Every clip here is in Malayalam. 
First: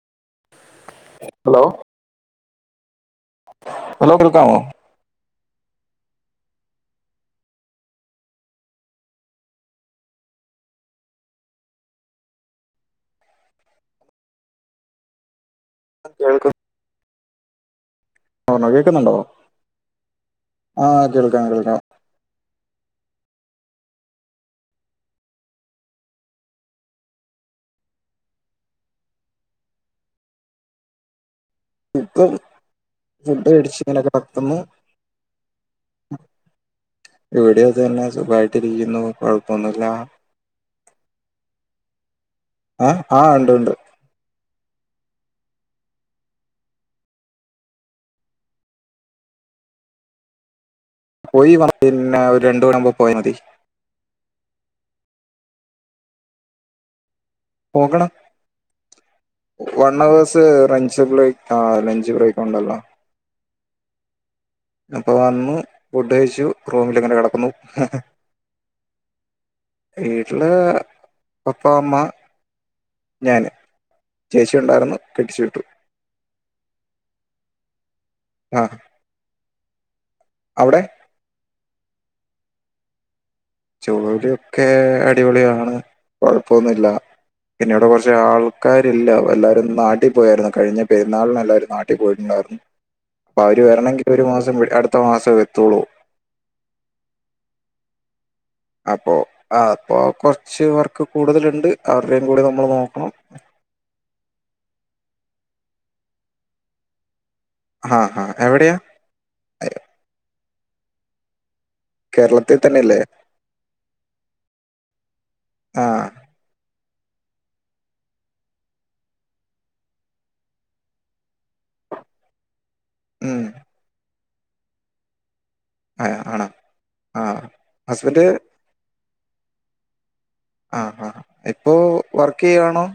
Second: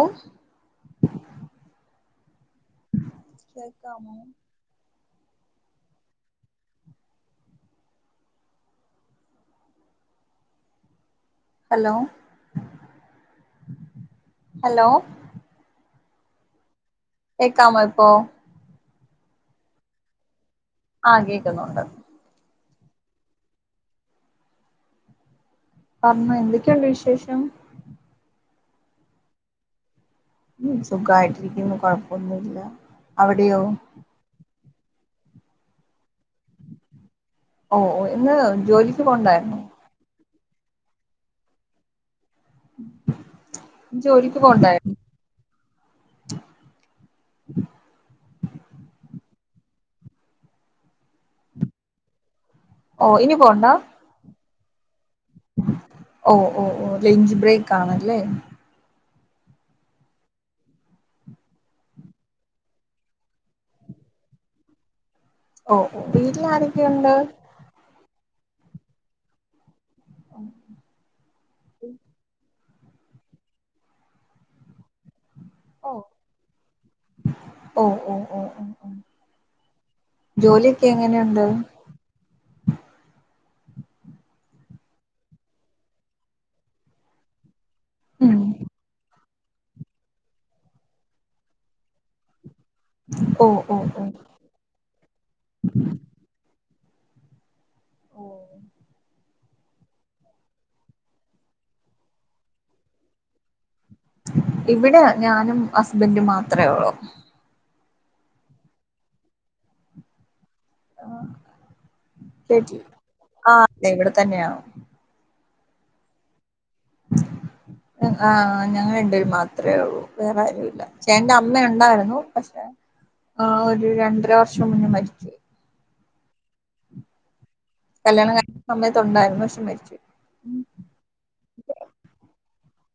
ഔ ഹലോ. ഹലോ കേക്കാമോ? കേൾക്കാമോ ഹലോ ഹലോ. അഹ് കേൾക് കേക്കാമൊ ഇപ്പൊ? ആണോ കേക്കുന്നുണ്ടോ ആഹ് കേൾക്കാം കേൾക്കാം. പറഞ്ഞോ എന്തൊക്കെയുണ്ട് വിശേഷം? സുഖായിട്ടിരിക്കുന്നു ഇപ്പൊ കൊഴപ്പൊന്നുല്ല അവിടെയോ? [unintelligible] ഇവിടെയും അത് ഓ ഓ തന്നെ ഇന്ന് സുഖായിട്ടിരിക്കുന്നു ജോലിക്ക് പോണ്ടായിരുന്നോ കുഴപ്പൊന്നു ലാ ആഹ് ആഹ് ഉണ്ട് ഉണ്ട്. ജോലിക്ക് പോണ്ടേ [unintelligible] പിന്നെ ഒരു രണ്ട് മണി ആകുമ്പോ പോയാ ഓ മതി. ഇനി ഓഹ് ഓഹ് ഓഹ് ലെഞ്ച് ബ്രേക്ക്. പോകണം. ആണല്ലേ വൺ അവേഴ്സ് റഞ്ച് ബ്രേക്ക് ആ ലഞ്ച് ബ്രേക്ക് ഉണ്ടല്ലോ? അപ്പ വന്നു ഓ ഓ ഫുഡ് വീട്ടിൽ കഴിച്ചു റൂമിൽ ആരൊക്കെയുണ്ട് ഇങ്ങനെ കിടക്കുന്നു. എ ഹെ വീട്ടില് പപ്പ അമ്മ. ഞാൻ ചേച്ചിഒണ്ടായിരുന്നു കെട്ടിച്ചു വിട്ടു. ഓ ഓ ഓ ഓ ആ ഓ ഓ. അവിടെ ജോലിയൊക്കെ എങ്ങനെയുണ്ട്? ജോലിയൊക്കെ അടിപൊളിയാണ് കുഴപ്പൊന്നുല്ല. പിന്നെ ഇവിടെ കുറച്ച് ഉം ആൾക്കാരില്ലാ അപ്പ എല്ലാവരും നാട്ടിൽ പോയായിരുന്നു കഴിഞ്ഞ പെരുന്നാളിനും എല്ലാവരും നാട്ടിൽ പോയിട്ടുണ്ടായിരുന്നു അപ്പൊ ഓ അവര് ഓ ഓ വരണെങ്കിൽ. ഒരു മാസം അടുത്ത മാസം വരത്തുള്ളൂ. ഓ അപ്പോ അപ്പോ കൊറച്ച് വർക്ക് കൂടുതല്ണ്ട് അവരുടെയും കൂടി നമ്മൾ നോക്കണം. ഇവിടെ ഞാനും ഹസ്ബൻഡും മാത്രേ ഒള്ളു. ആഹ അ ഹാ എവിടെയാ അയ്യോ, കേരളത്തിൽ തന്നെ അല്ലേ ആഹ അതെ ഇവിടെ തന്നെയാ ആഹ ഉ ആഹ ഞങ്ങ രണ്ട് പേർ മാത്രമേ ഉള്ളൂ വേറെ ആരുല്ല ചേട്ടന്റെ അമ്മ ഉണ്ടായിരുന്നു പക്ഷെ ഉം ആഹ ഒരു രണ്ടര വർഷം മുന്നേ മരിച്ചു ആഹ ആണോ ആ ഹ കല്യാണം കഴുന്ന സമയത്ത്ണ്ടായിരുന്നു പക്ഷെ മരിച്ചു പോയി ആ ഹ ആഹ ഇപ്പോവ ർക്കയ്യാണോ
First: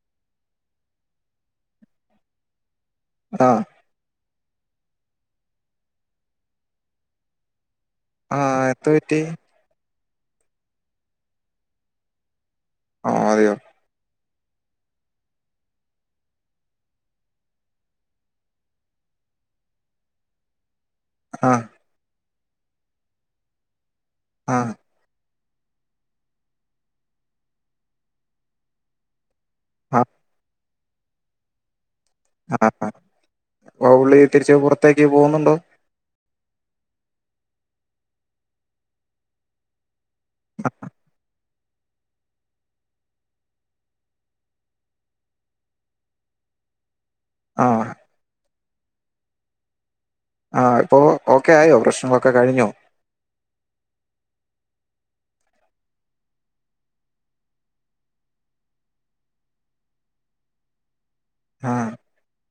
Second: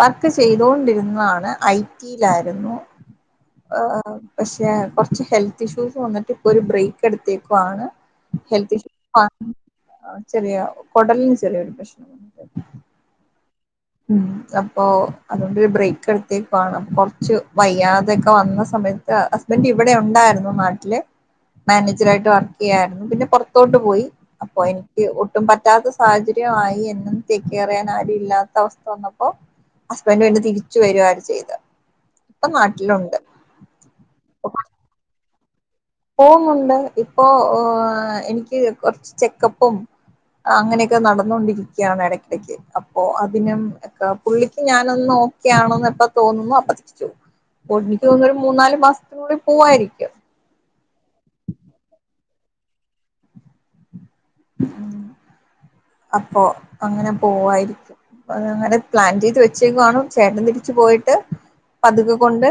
വർക്ക് ചെയ്തൊണ്ടിരുന്നതാണ് ഐടിയിലായിരുന്നു ആഹ പക്ഷെ കുറച്ച് ഹെൽത്ത് ഇഷ്യൂസ് വന്നിട്ട് ഇപ്പൊ ഒരു ബ്രേക്ക് എടുത്തേക്കുവാണ് ആ ഹെൽത്ത് എത്ര പറ്റി ഇഷ്യൂവാണ് ചെറിയ കുടലന് ചെറിയൊരു പ്രശ്നം ആഹ അതെയോ അപ്പൊ അതുകൊണ്ടരു ബ്രേക്ക് എടുത്തിരുന്നുഅപ്പോ കുറച്ച് വയ്യാതെയൊക്കെ വന്ന സമയത്ത് ഹസ്ബന്ഡറ് ഇവിടെ ഉണ്ടായിരുന്നു നാട്ടില് ആ ആ മാനേജർ ആായിട്ട് വർക്ക് ചെയ്യായിരുന്നു പിന്നെ പുറത്തോട്ടു പോയി അപ്പോ ഒട്ടും പറ്റാത്ത സാഹചര്യമായി എന്നും സിസേറിയൻ ആരും ഇല്ലാത്തഅവസ്ഥ വന്നപ്പോ ആ ആ ഹസ്ബൻഡ് പിന്നെ തിരിച്ചു വരുവാണ് ചെയ്തത് ഇപ്പൊ ആഹ അ ഹ നാട്ടിലുണ്ട് ഇപ്പോപുള്ളി തിരിച്ച് പുറത്തേക്ക് പോകുന്നുണ്ടോ പോുന്നുുന്നുണ്ട് ഇപ്പോൊ എനിക്ക് കൊറച്ച് ചെക്കപ്പും അങ്ങനെയൊക്കെ നടന്നോണ്ടിരിക്ക ഇടയ്ക്കിടക്ക് അപ്പൊ അതിനുംക്ക പുള്ളിക്ക് ഞാനൊന്ന് ഒക്കെയാണോന്ന് എപ്പോ തോന്നുന്നു അപ്പോ തിരിച്ചുപോവും ആ പൊണി [unintelligible] ക്ക് പോന്ന ഒരു മൂന്ന നാല് ബസൂടി പോവായിരിക്കും ആഹ ഇപ്പോൊ ഓക്കെ ആയോ പ്രശ്നങ്ങളൊക്കെ കഴിഞ്ഞോ അപ്പൊ അങ്ങനെ പോവായിരിക്കും അത് അങ്ങനെ പ്ലാൻ ചെയ്ത് വെച്ചേക്കുവാണ് ചേട്ടൻ തിരിച്ചു പോയിട്ട് ആ പതുക്ക കൊണ്ട്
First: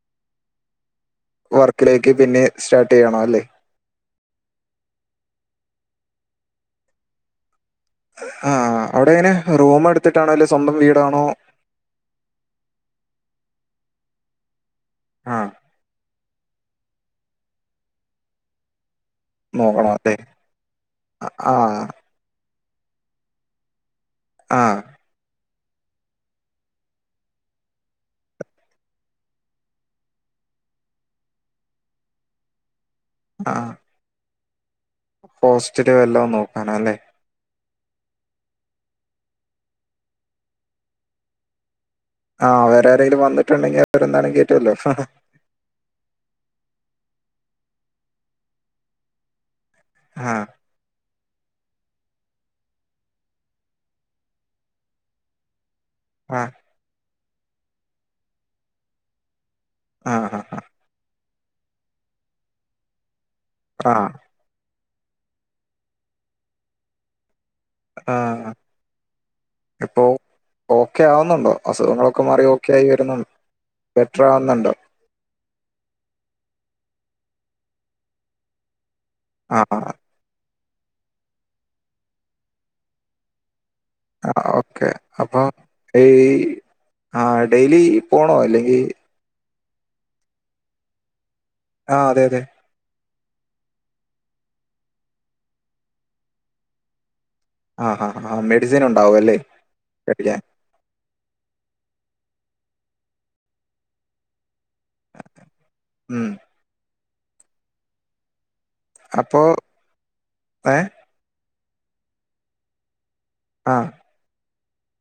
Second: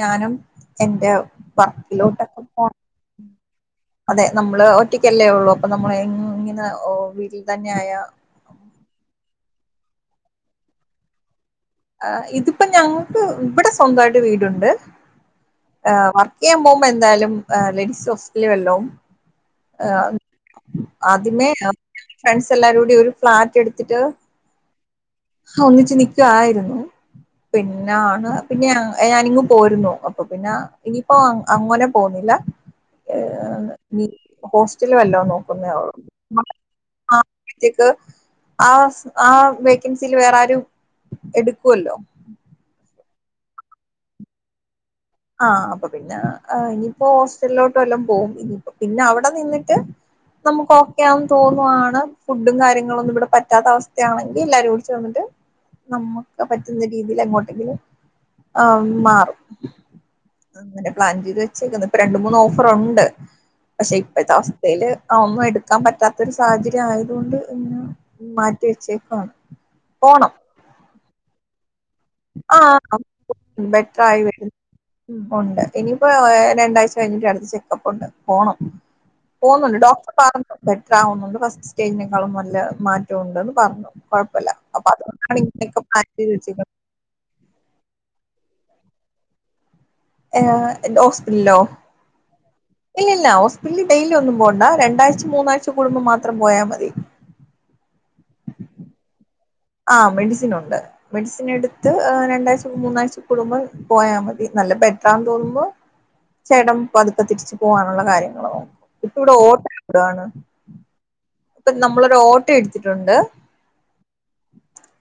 ഞാനും എന്റെ വർക്കിലേക്ക് വർക്കിലോട്ടൊക്കെ പിന്നെ പോണം സ്റ്റാർട്ട് ചെയ്യണ അല്ലേ അതെ നമ്മള് ഒറ്റക്കല്ലേ ഉള്ളു അപ്പൊ നമ്മൾ ഇങ്ങനെ വീട്ടിൽ തന്നെ ആയ ആഹ അവിടെ എങ്ങനെ റൂം എടുത്തിട്ടാണോ അല്ല സ്വന്തം വീടാണോ ഇതിപ്പോ ഞങ്ങൾക്ക് ഇവിടെ സ്വന്തായിട്ട് വീടുണ്ട് ആഹ ് വർക്ക് ചെയ്യാൻ പോകുമ്പോ എന്തായാലും ലേഡീസ് ഹോസ്റ്റല വല്ലോ നോക്കണം ആഹ അല്ലേ? ആദ്യമേ ആ ഫ്രണ്ട്സ് എല്ലാരും കൂടി ഒരു ഫ്ലാറ്റ് എടുത്തിട്ട് ആഹ ഒന്നിച്ച് നിക്കുവായിരുന്നു പിന്നാണ് പിന്നെ ഞാനിങ്ങങ് പോരുന്നു അപ്പൊ പിന്നെ ഇനിയിപ്പോ അങ്ങനെ പോന്നില്ല ആ ഹോസ്റ്റല് വല്ലോ ഹോസ്റ്റല് നോക്കുന്നവും വല്ലോം നോക്കാനല്ലേ? ക്ക് ആ ആ വെക്കെൻസിക്ക് വേറെരുും എടുക്കല്ലോ ആഹ വേറെ ആരെങ്കിലും വന്നിുണ്ടെങ്കിൽ അവരെന്താണും കേയറ്റുല്ലോ ആഹ് അപ്പൊ പിന്നെ ഇനിയിപ്പോ ഹോസ്റ്റലിലോട്ട് വല്ലാം പോകവും പിന്നെ അവിടെ നിന്നിട്ട് ആഹ നമുക്ക് ഓക്കെയാന്ന് തോന്നുവാണ് ഫുഡും കാര്യങ്ങളൊന്നും ഇവിടെ പറ്റാത്ത അവസ്ഥയാണെങ്കി എല്ലാവരും കൂടിച്ചേർന്നിട്ട് ആ നമുക്ക് പറ്റുന്ന രീതിൽ എങ്ങോട്ടെങ്കിലും ആ മാറും ആഹ് ആഹ് അങ്ങനെ പ്ലാൻ ചെയ്ത് വെച്ചേക്കുന്ന് ഇപ്പ രണ്ടു മൂന്ന് ഓഫറൊണ്ട് ആ ആ പക്ഷെ ഇപ്പഴത്തെ അവ സ്ഥേയില് ഒന്നും എടുക്കാൻ പറ്റാത്ത ഒരു സാഹചര്യം ആയത് കൊണ്ട് ആഹ് ആ ഇപ്പോ പോണം ഓക്കേ ആവുന്നുണ്ടോ അസുഖങ്ങളൊ ക്കെ മാറി ഓക്കേ ആയി ആഹ് വരുന്നോ ബെറ്റർ ആവുന്നുണ്ടോ ഉം ഒണ്ട് ഇനി ഇപ്പോ രണ്ടാഴ്ച കഴിഞ്ഞിട്ട് അടുത്ത് ചെക്കപ്പൊണ്ട് പോണം ആ പോന്നൊണ്ട് ഡോക്ടർ പറഞ്ഞു ബെറ്റർ ആവുന്നൊണ്ട് ഫസ്റ്റ് സ്റ്റേജിനേക്കാളും നല്ല മാറ്റം ഒണ്ട്ന്ന് പറഞ്ഞു ആ കൊഴപ്പല്ല അപ്പൊ ഓക്കെ. അതുകൊണ്ടാണ് ഇങ്ങനൊക്കെ പ്ലാൻ ചെയ്ത് വെച്ചേക്കണെ ആഹ് ഡെയിലി പോണോ അല്ലെങ്കി ഏ എന്ത് ഹോസ്പിറ്റലിലോ ആഹ് അതെ അതെ ഇല്ലില്ല ഹോസ്പിറ്റലിൽ ഡെയിലി ഒന്നും പോണ്ട രണ്ടാഴ്ച മൂന്നാഴ്ച കൂടുമ്പോ മാത്രം പോയാ മതി ആഹ് ആഹ് ആഹ് മെഡിസിനൊണ്ടാവും അല്ലേ ആഹ് കഴിക്കാൻ മെഡിസിനൊണ്ട് മെഡിസിൻ എടുത്ത് രണ്ടാഴ്ച മൂന്നാഴ്ച കൂടുമ്പ പോയാ മതി നല്ല ബെ റ്ററാന്ന് തോന്നുമ്പോ ഉം ചേട്ടൻ പതുക്കെ തിരിച്ചു പോകാനുള്ള കാര്യങ്ങള് നോക്കും ഇപ്പോ ഇവിടെ അപ്പോ ഓട്ടോ ഓടുവാണ് ഏ ഇപ്പം നമ്മള് ഒരു ഓട്ടോ എടുത്തിട്ടൊണ്ട് ആഹ്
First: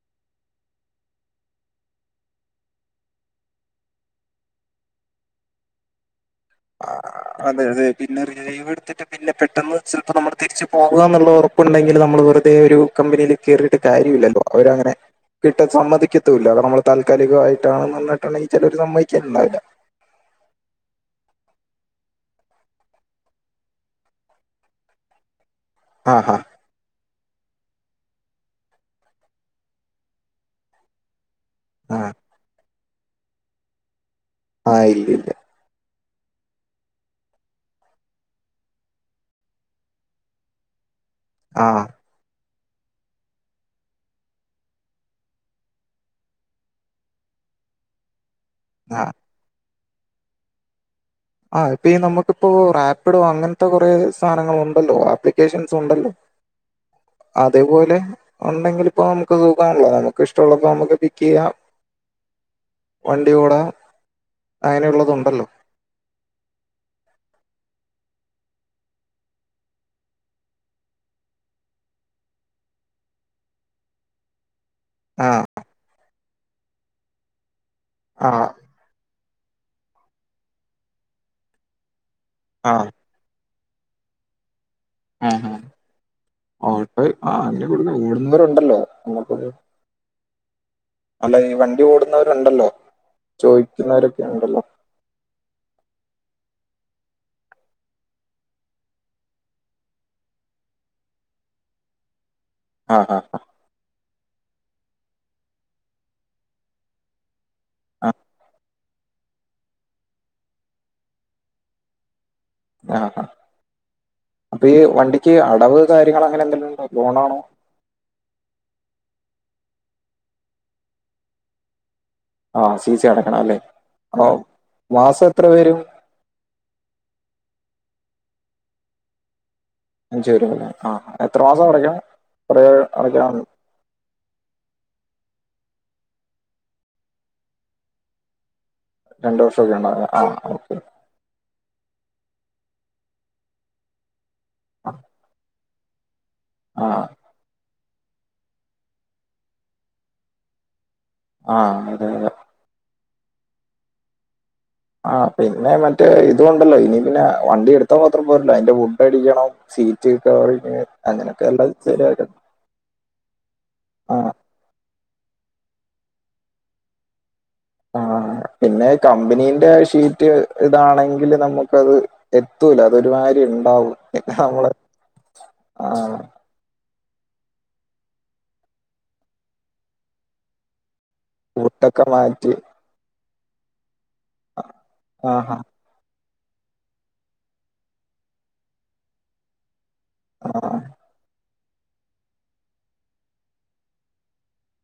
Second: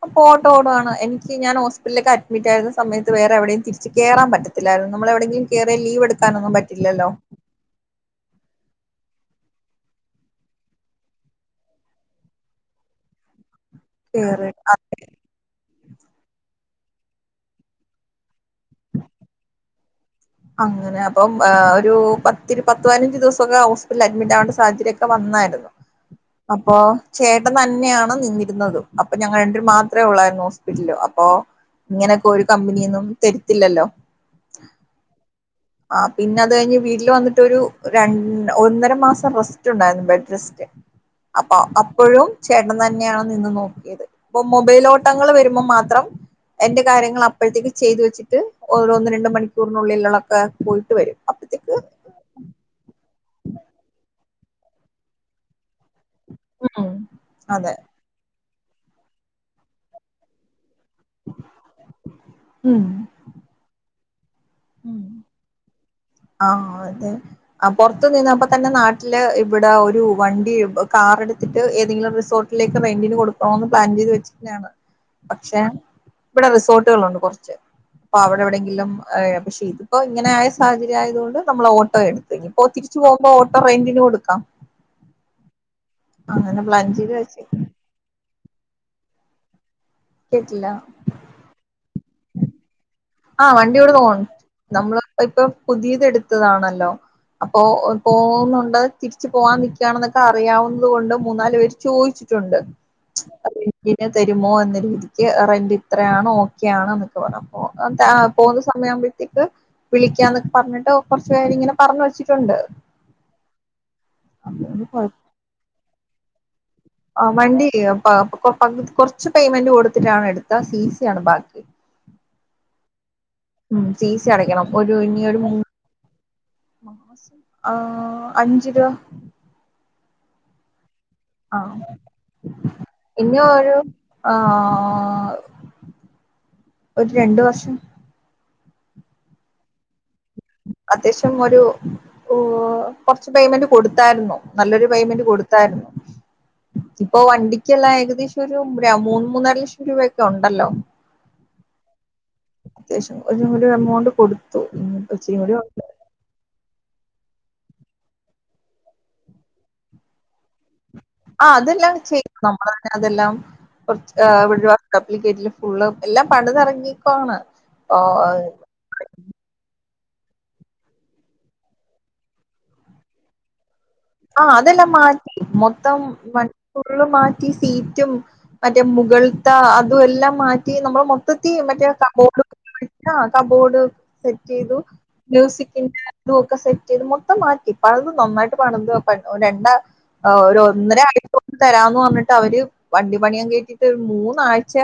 ഇപ്പോ ഓട്ടോ ഓടുവാണ് എനിക്ക് ഞാൻ ഹോസ്പിറ്റലിലേക്ക് അഡ്മിറ്റ് ആരുന്ന സമയത്ത് വേറെ എവിടെയും തിരിച്ച് കേറാൻ പറ്റ ത്തില്ലാരുന്ന് നമ്മള് എവിടെയെങ്കിലും കേറിയാ ലീവ് എടുക്കാനൊന്നും ആ, പറ്റില്ലല്ലോ അതെ അതെ പിന്നെ ലീവ് എടുത്തിട്ട് പിന്നെ പെട്ടെന്ന് ചിലപ്പോ നമ്മള് തിരിച്ച് പോകുക എന്നുള്ള ഒറപ്പൊണ്ടെങ്കില് നമ്മള് വെറുതെ ഒരു കമ്പനിയില് കേറിട്ട് കാര്യല്ലല്ലോ കേറി അവര് അങ്ങനെ കിട്ടാ സമ്മതിക്കത്തുവില്ല കാരണം നമ്മള് താൽക്കാലികം ആയിട്ടാണ് എന്ന് പറഞ്ഞിട്ടൊണ്ടെങ്കിൽ ചെലവര് സമ്മതിക്കേണ്ടാവില്ല അങ്ങനെ അപ്പം ആ ഒരു പത്തിരു പത്തുപതിനഞ്ച് ദെവസം ഒക്കെ ഹോസ്പിറ്റലില് അഡ്മിറ്റ് ആവേണ്ട സാഹചര്യൊക് ക്കെ വന്നാരുന്നു ആഹ് ആഹ് അപ്പോ ചേട്ടൻ തന്നെ ആണ് നിന്നിരുന്നതും അപ്പൊ ഞങ്ങൾ രണ്ട് പേരും മാത്രേ ഒള്ളായിരുന്നു ഹോസ്പിറ്റലില് അപ്പോ ആ ഇങ്ങനൊക്കെ ഒരു കമ്പനീന്നും തെരത്തില്ലല്ലോ ആഹ് ഇല്ലില്ല ആഹ് പിന്നത് കഴിഞ്ഞ് വീട്ടില് വന്നിട്ട് ഒരു രണ്ട് ഒന്നര മാസം റെസ്റ്റ് ഒണ്ടായിരുന്നു ബെഡ് റെസ്റ്റ് അപ്പൊ ആ അപ്പഴും ചേട്ടൻ തന്നെ ആണ് നിന്ന് നോക്കിയത് ഇപ്പം മൊബൈലോട്ടങ്ങൾ വെരുമ്പോ മാത്രം എന്റെ കാര്യങ്ങളപ്പഴത്തേക്ക് ചെയ്തു വെച്ചിട്ട് ആ ഓരോന്ന് രണ്ട് മണിക്കൂറിനുള്ളിലൊള്ളെക്കെ പോയിട്ട് വരും ആഹ് അപ്പത്തേക്ക് ഇപ്പൊ ഈ നമുക്ക്‌ ഇപ്പോ റാപ്പിഡോ അങ്ങനത്തെ കൊറേ സാധനങ്ങളൊണ്ടല്ലോ ആപ്ലിക്കേഷൻസ് ഒണ്ടല്ലോ അതെ പോലെ ഒണ്ടെങ്കില് ഇപ്പോ നമുക്ക് സുഖാണ്ല്ലോ നമുക്ക് ഇഷ്ടൊള്ളപ്പോ നമുക്ക് പി ക്കെയ്യാം ഉം വണ്ടി ഓടാം അങ്ങനെ ഒള്ളത് ഒണ്ടല്ലോ ആഹ് അതെ ആഹ് പൊറത്ത്നിന്ന് അപ്പ തന്നെ നാട്ടില് ഇവിടെ ഒരു വണ്ടി കാറെടുത്തിട്ട് ഏതെങ്കിലും റിസോ ർട്ടിലേക്ക് റെന്റിന് കൊടുക്കണോന്ന് പ്ലാൻ ചെയ്ത് വെച്ചിരിന്ന ആണ് ആ പക്ഷേ ഇവിടെ റിസോർട്ടുകള് ഒണ്ട് കൊറച്ച് അപ്പ ആ അവിടെ എവിടെ എങ്കിലും ഏ പക്ഷേ ഇത് ഇപ്പോ ഇങ്ങനെ ആയ സാഹചര്യ ആയത് കൊണ്ട് നമ്മൾ ഓട്ടോ എടുത്ത് ഇനി ഇപ്പോ ആ തിരിച്ച് പോകുമ്പോ ഓ ഇപ്പ റെന്റിന് കൊടുക്കാം ഉം ഉം അങ്ങനെ പ്ലാൻ ഓട്ടോ ചെയ്ത് ആ വെച്ച് അതില് കൂടുന്നേ ഓടുന്നവര് ഒണ്ടല്ലോ [unintelligible] കേട്ടില്ല അല്ല ഈ വണ്ടി ഓടുന്നവര് ഒണ്ടല്ലോ ആഹ് വണ്ടികള് തോണം നമ്മള് ഇപ്പൊ പുതിയത് എടുത്തത് ആണ് അല്ലോ അപ്പോ പോകുന്നുണ്ട് തിരിച്ചു പോവാൻ നിക്കാണെന്നൊക്കെ അറിയാവുന്നത് കൊണ്ട് മൂന്നാല് പേര് ചോയിച്ചിട്ടുണ്ട് ആ ആ ആ, റെന്റിന് തരുമോ എന്ന രീതിക്ക് റെന്റ് ഇത്രയാണോ ഓക്കെ ആണോ എന്നൊക്കെ വേണം പോവാൻ ആ [unintelligible] യാമ്പോഴത്തേക്ക് വിളിക്കാന്നൊക്കെ പറഞ്ഞിട്ട് കൊറച്ചു പേര് ഇങ്ങനെ പറഞ് വെച്ചിട്ടൊണ്ട് ആഹ് ആഹ് അപ്പൊ ഈ കൊഴ വണ്ടിക്ക് അടവ് കാര്യങ്ങള് അങ്ങനെ എന്തെല്ലും ആ വണ്ടി പകുതി കൊറച്ച് പേയ്മെന്റ് കൊടുത്തിട്ടാണ് എടുത്ത സി സി ആണ് ബാക്കി ആഹ സി സി അടക്കണം അല്ലേ ഉം സി സി അപ്പം അടയ്ക്കണം മാസം എത്ര വരും ആഹ് അഞ്ചു രൂപ അഞ്ച് വരു അല്ലേ ആ എത്ര മാസം അടയ്ക്കാം കൊറ അടയ്ക്കാം പ്പോരു ആഹ് ഒരു രണ്ട് വർഷം രണ്ട് വർഷമൊക്കെ ഉണ്ട ആ ഓക്കെ അത്യാവശ്യം ഒരു കൊറച്ച് പേയ്മെന്റ് കൊടുത്തായിരുന്നു നല്ലൊരു ആ പേയ്മെന്റ് കൊടു തായിരുന്നു ആ ഇപ്പൊ വണ്ടി ക്കെല്ലാം ഏകദേശം ഒരു മൂന്ന് മൂന്നരലക്ഷം രുപ ഒക്കെ ഒണ്ടല്ലോ ആഹ് അതെ അതെ അത്യാവശ്യം ഒരു എമൗണ്ട് കൊടു ആ പിന്നെ മറ്റേ ഇതൊണ്ടല്ലോ ഇനി പിന്നെ വണ്ടി എടുത്താ മാത്രം പോരല്ലോ അതിന്റെ വുഡ് അടിക്കണം സീറ്റ് കവറിങ് അങ്ങനെയൊക്കെ ആഹ് എല്ലാം അതെല്ലാം ശരിയാക്കണം. ചെയ്യും നമ്മള് തന്നെ അതെല്ലാം ആഹ്. കൊറച്ച് [unintelligible] കപ്പിൽ കയറ്റില് ഫുള്ള് എല്ലാം പണിതെറങ്ങിക്കുവാണ് ആഹ് പിന്നെ കമ്പനീന്റെ ഷീറ്റ് ഇതാണെങ്കില് നമുക്കത് എത്തൂല അതരുമാതിരി ഉണ്ടാവും ആഹ് അതെല്ലാം മാറ്റി മൊത്തം ആഹ് വ ഫുള്ള് മാറ്റി സീറ്റും മറ്റേ മുകൾത്ത അതും എല്ലാം മാറ്റി നമ്മള് മൊ ത്തതി മറ്റേ വുഡൊക്കെ മാറ്റി കബോർഡ് സെറ്റ് ചെയ്തു ആഹാ. മ്യൂസിക്കിന്റെ ഇതൊക്കെ സെറ്റ് ചെയ്ത് മൊത്തം മാറ്റി പലതും നന്നായിട്ട് പണിത് രണ്ടാ ആഹ് ഒരു ഒന്നര ആ തരാന്ന് പറഞ്ഞിട്ട് അവര് വണ്ടി പണിയും കേറ്റിട്ട് ഒരു മൂന്നാഴ്ച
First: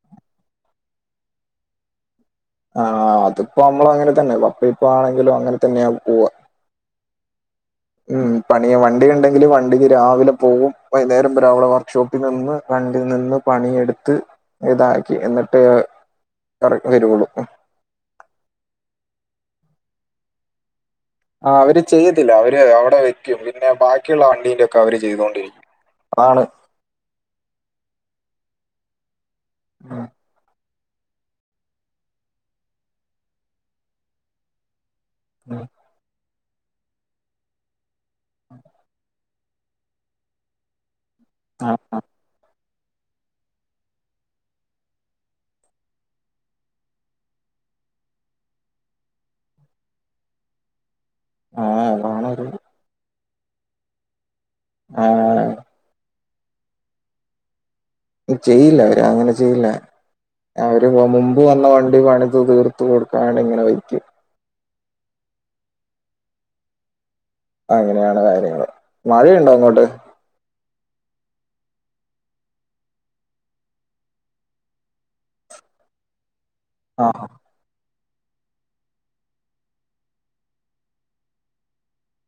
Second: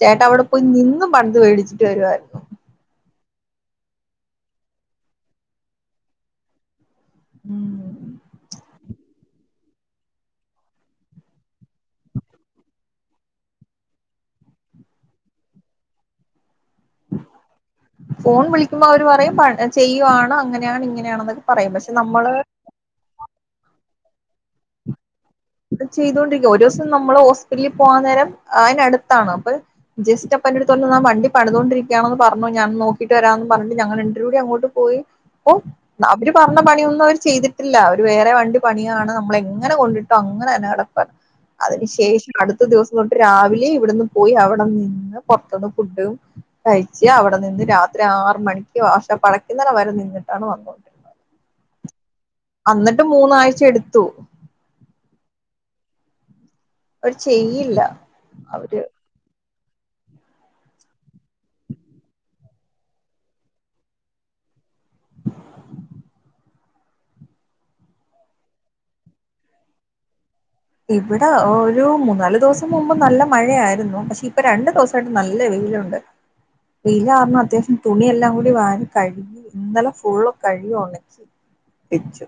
ചേട്ട അവിടെ പോയി നിന്നും പണിത് മേടിച്ചിട്ട് വരുവായിരുന്നു ആഹ് അതിപ്പോ നമ്മള അങ്ങനെ തന്നെ വപ്പ ഇപ്പ ആണെങ്കിലും അങ്ങനെ തന്നെയ പോവ ഉം പണിയ വണ്ടി ഉണ്ടെങ്കില് വണ്ടിക്ക് രാവിലെ പോവും വൈകുന്നേരം വരെ വർക്ക്ഷോപ്പി നിന്ന് കണ്ടിൽ നിന്ന് പണിയെടുത്ത് ഇതാക്കി എന്നിട്ട് ഏറക്കി വരുള്ളൂ ഫോൺ വിളിക്കുമ്പോൾ അവര് പറയും ചെയ്യുവാണ് അങ്ങനെയാണ് ഇങ്ങനെ ആഹ് അവര് ചെയ്യത്തില്ല അവര് അവിടെ വയ്ക്കും പിന്നെ ബാക്കിയുള്ള വണ്ടീന്റെ ഒക്കെ അവര് ചെയ്തുകൊണ്ടിരിക്കും ചെയ്തോണ്ടരിക്ക ഒരു ദിവസം നമ്മള് ഹോസ്പിറ്റലിൽ പോവാൻ നേരം അതിനടുത്ത് ത്താണ് അപ്പോ ഉം ജസ്റ്റ് അപ്പോ എന്ടെടുത് വണ്ടി പണിതോണ്ടരിക്കയാണെന്ന് പറഞ്ഞു ഞാൻ നോക്കിട്ട് വരാമന്ന് പറഞ് ഞങ്ങള് രണ്ടരും കൂടി അങ്ങോട്ട് പോയി അപ്പ ഉം അവര് പറഞ്ഞ പണിയൊന്നും അവര് ചെയ്തിട്ടില്ല, അവര് വേറെ വണ്ടി പണിയാണ് നമ്മള എങ്ങനെ കൊണ്ട അങ്ങനെ തന്നെ കെടപ്പ ആ അതിന് ശേഷം അടു അടുത്ത ദിവസം തൊട്ട് രാവിലെ ഇവിടെന്ന് പോയി അവിടെ നിന്ന് പൊറത്തുന്ന് ഫുഡും കഴിച്ച് അവിടെ നിന്ന് രാത്രി ആറ് മണിക്ക് വാർഷോപ്പ് അടക്കുന്ന വരെ നിന്നിട്ടാണ് വന്നത് ആഹ് അതാണത് അന്നിട്ട് മൂന്നാഴ്ച എടുത്തു ആഹ് അവർ ചെയ്യില്ല ചെയ്യില്ല അവര് അങ്ങനെ ചെയ്യില്ല അവര് മുമ്പ് വന്ന വണ്ടി പണിത് തീർത്ത കൊടുക്കാണ്ട് ഇങ്ങനെ വയ്ക്കും അങ്ങനെയാണ് കാര്യങ്ങള് മഴയുണ്ടോ അങ്ങോട്ട് ഇവിടെ ഒരു മൂന്നാല് ദിവസം മുമ്പ് നല്ല മഴയായിരുന്നു പക്ഷെ ഇപ്പൊ രണ്ടു ദിവസമായിട്ട് നല്ല വെയിലുണ്ട് ആ വെയിലർന്നു അത്യാവശ്യ തുണിയെല്ലാം കൂടി വാരി കഴുകി, ഇന്നലെ ഫുള്ള് കഴുകി ഉണക്കി വച്ചു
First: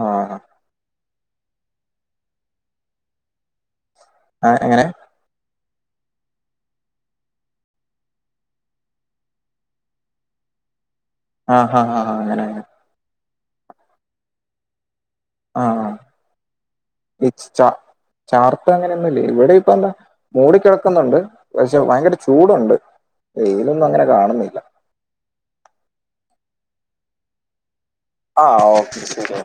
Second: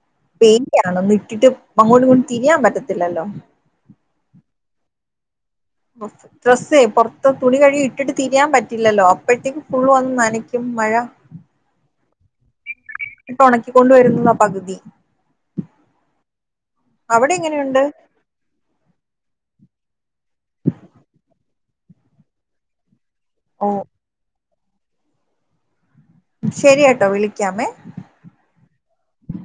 ആ പെന്യാണ ഒന്ന് ഇട്ടിട്ട് അങ്ങോട്ടും ഇങ്ങോട്ടും തിരിയാൻ പറ്റത്തില്ലല്ലോ ആ എങ്ങനെ പോർത് ഡ്രെസ്സേ പുറത്ത് തുണി കഴുകി ഇട്ടിട്ട് തിരിയാൻ പറ്റില്ലല്ലോ അപ്പോഴത്തേക്ക് ഫുള് വന്നു നനക്കും മഴ ആഹ് ആഹ് ആ അങ്ങനെ ഇപ്പ ഉണക്കിക്കൊണ്ടുവരുന്നുതാ പകുതി ആഹ് ഈ അവിടെ ച എങ്ങനെയുണ്ട് ചാർത്ത അങ്ങനെയൊന്നുംല്ലേ ഇവിടെ ഇപ്പ എന്താ മൂടിക്കിടക്കുന്നുണ്ട് പക്ഷെ ഭയങ്കര ചൂടുണ്ട് ഓ വെയിലൊന്നും അങ്ങനെ കാണുന്നില്ല ശരിയട്ടോ വിളിക്കാമേ ആ ഓക്കെ ശരി